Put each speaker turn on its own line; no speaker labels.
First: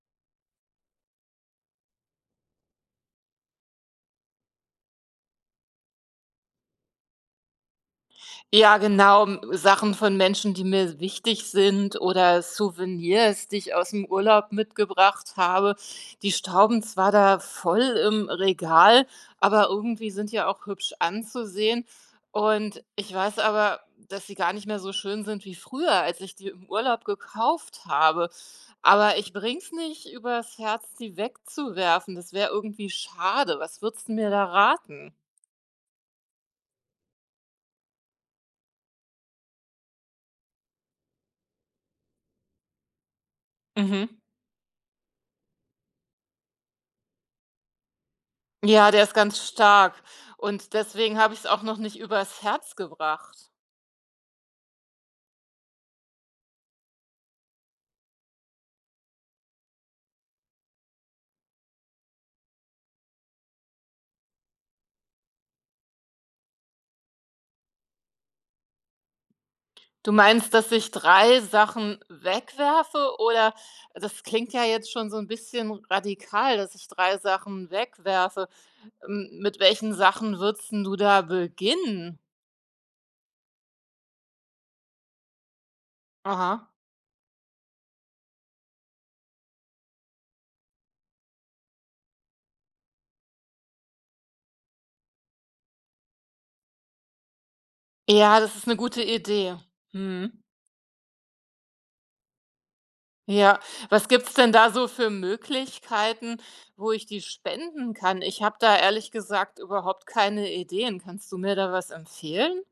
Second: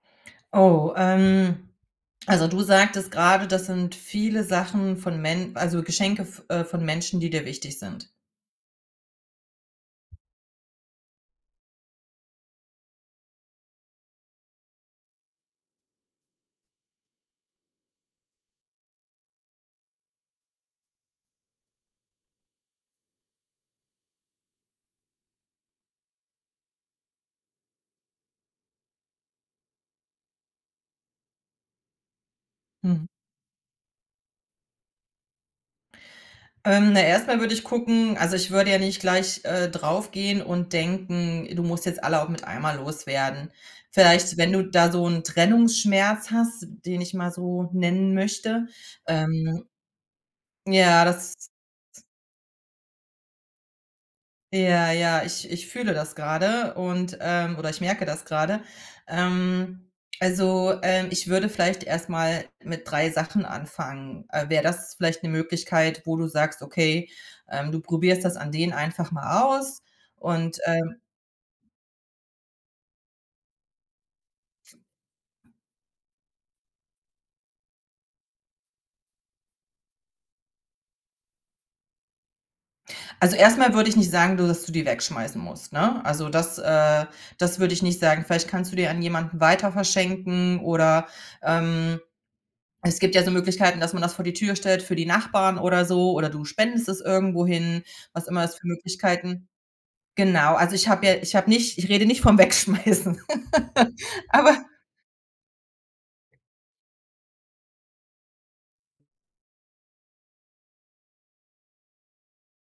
Oh, ähm also, du sagtest grade, das sind viele Sachen von Men also, Geschenke v äh, von Menschen, die dir wichtig sind.
Ja, genau, m Sachen von Menschen, die mir wichtig sind oder Souvenirs, die ich aus'm Urlaub mitgebracht habe. Die stauben zwar da voll im Regal, aber irgendwie sind die ja auch hübsch anzusehen. Und ich weiß aber, dass sie gar nicht mehr so schön sind wie früher, als ich die im Urlaub gekauft habe. Aber ich bringe es nicht über's Herz, die wegzuwerfen, das wäre irgendwie
Mhm.
schade. Was würdest 'n mir da raten?
Ähm, na, erstmal würde ich gucken also, ich würde ja nicht gleich, äh, drauf gehen und denken: „Du musst jetzt alle auch mit einmal loswerden.“
Mhm.
Vielleicht, wenn du da so 'n Trennungsschmerz hast, den ich mal so nennen möchte,
Ja, der ist ganz
ähm
stark und
ja,
deswegen habe
das
ich's auch noch nicht über's Herz gebracht.
Ja, ja. Ich ich fühle das grade und, ähm oder ich merke das grade. Ähm, also, ähm, ich würde vielleicht erst mal mit 3 Sachen anfangen. Äh, wäre das vielleicht 'ne Möglichkeit, wo du sagst: „Okay“, ähm, du probierst das an denen einfach mal aus
Du meinst,
und,
dass ich
ähm
3 Sachen wegwerfe, oder? Das klingt ja jetzt schon so 'n bisschen radikal, dass ich 3 Sachen wegwerfe. M mit welchen Sachen würdest 'n du da beginnen?
Also, erstmal würde ich nicht sagen, du dass du die wegschmeißen musst, ne? Also, das,
Aha.
äh das würde ich nicht sagen. Vielleicht kannst du die an jemanden weiter verschenken oder, ähm, es gibt ja so Möglichkeiten, dass man das vor die Tür stellt für die Nachbarn oder so oder du spendest es irgendwo hin, was
Ja,
immer es
das
für
ist 'ne gute
Möglichkeiten
Idee. Mhm.
genau, also, ich habe ja ich habe nicht ich rede nicht vom Wegschmeißen.
Ja, was gibt’s denn
Aber
da so für Möglichkeiten, wo ich die spenden kann? Ich habe da ehrlich gesagt überhaupt keine Ideen. Kannst du mir da was empfehlen?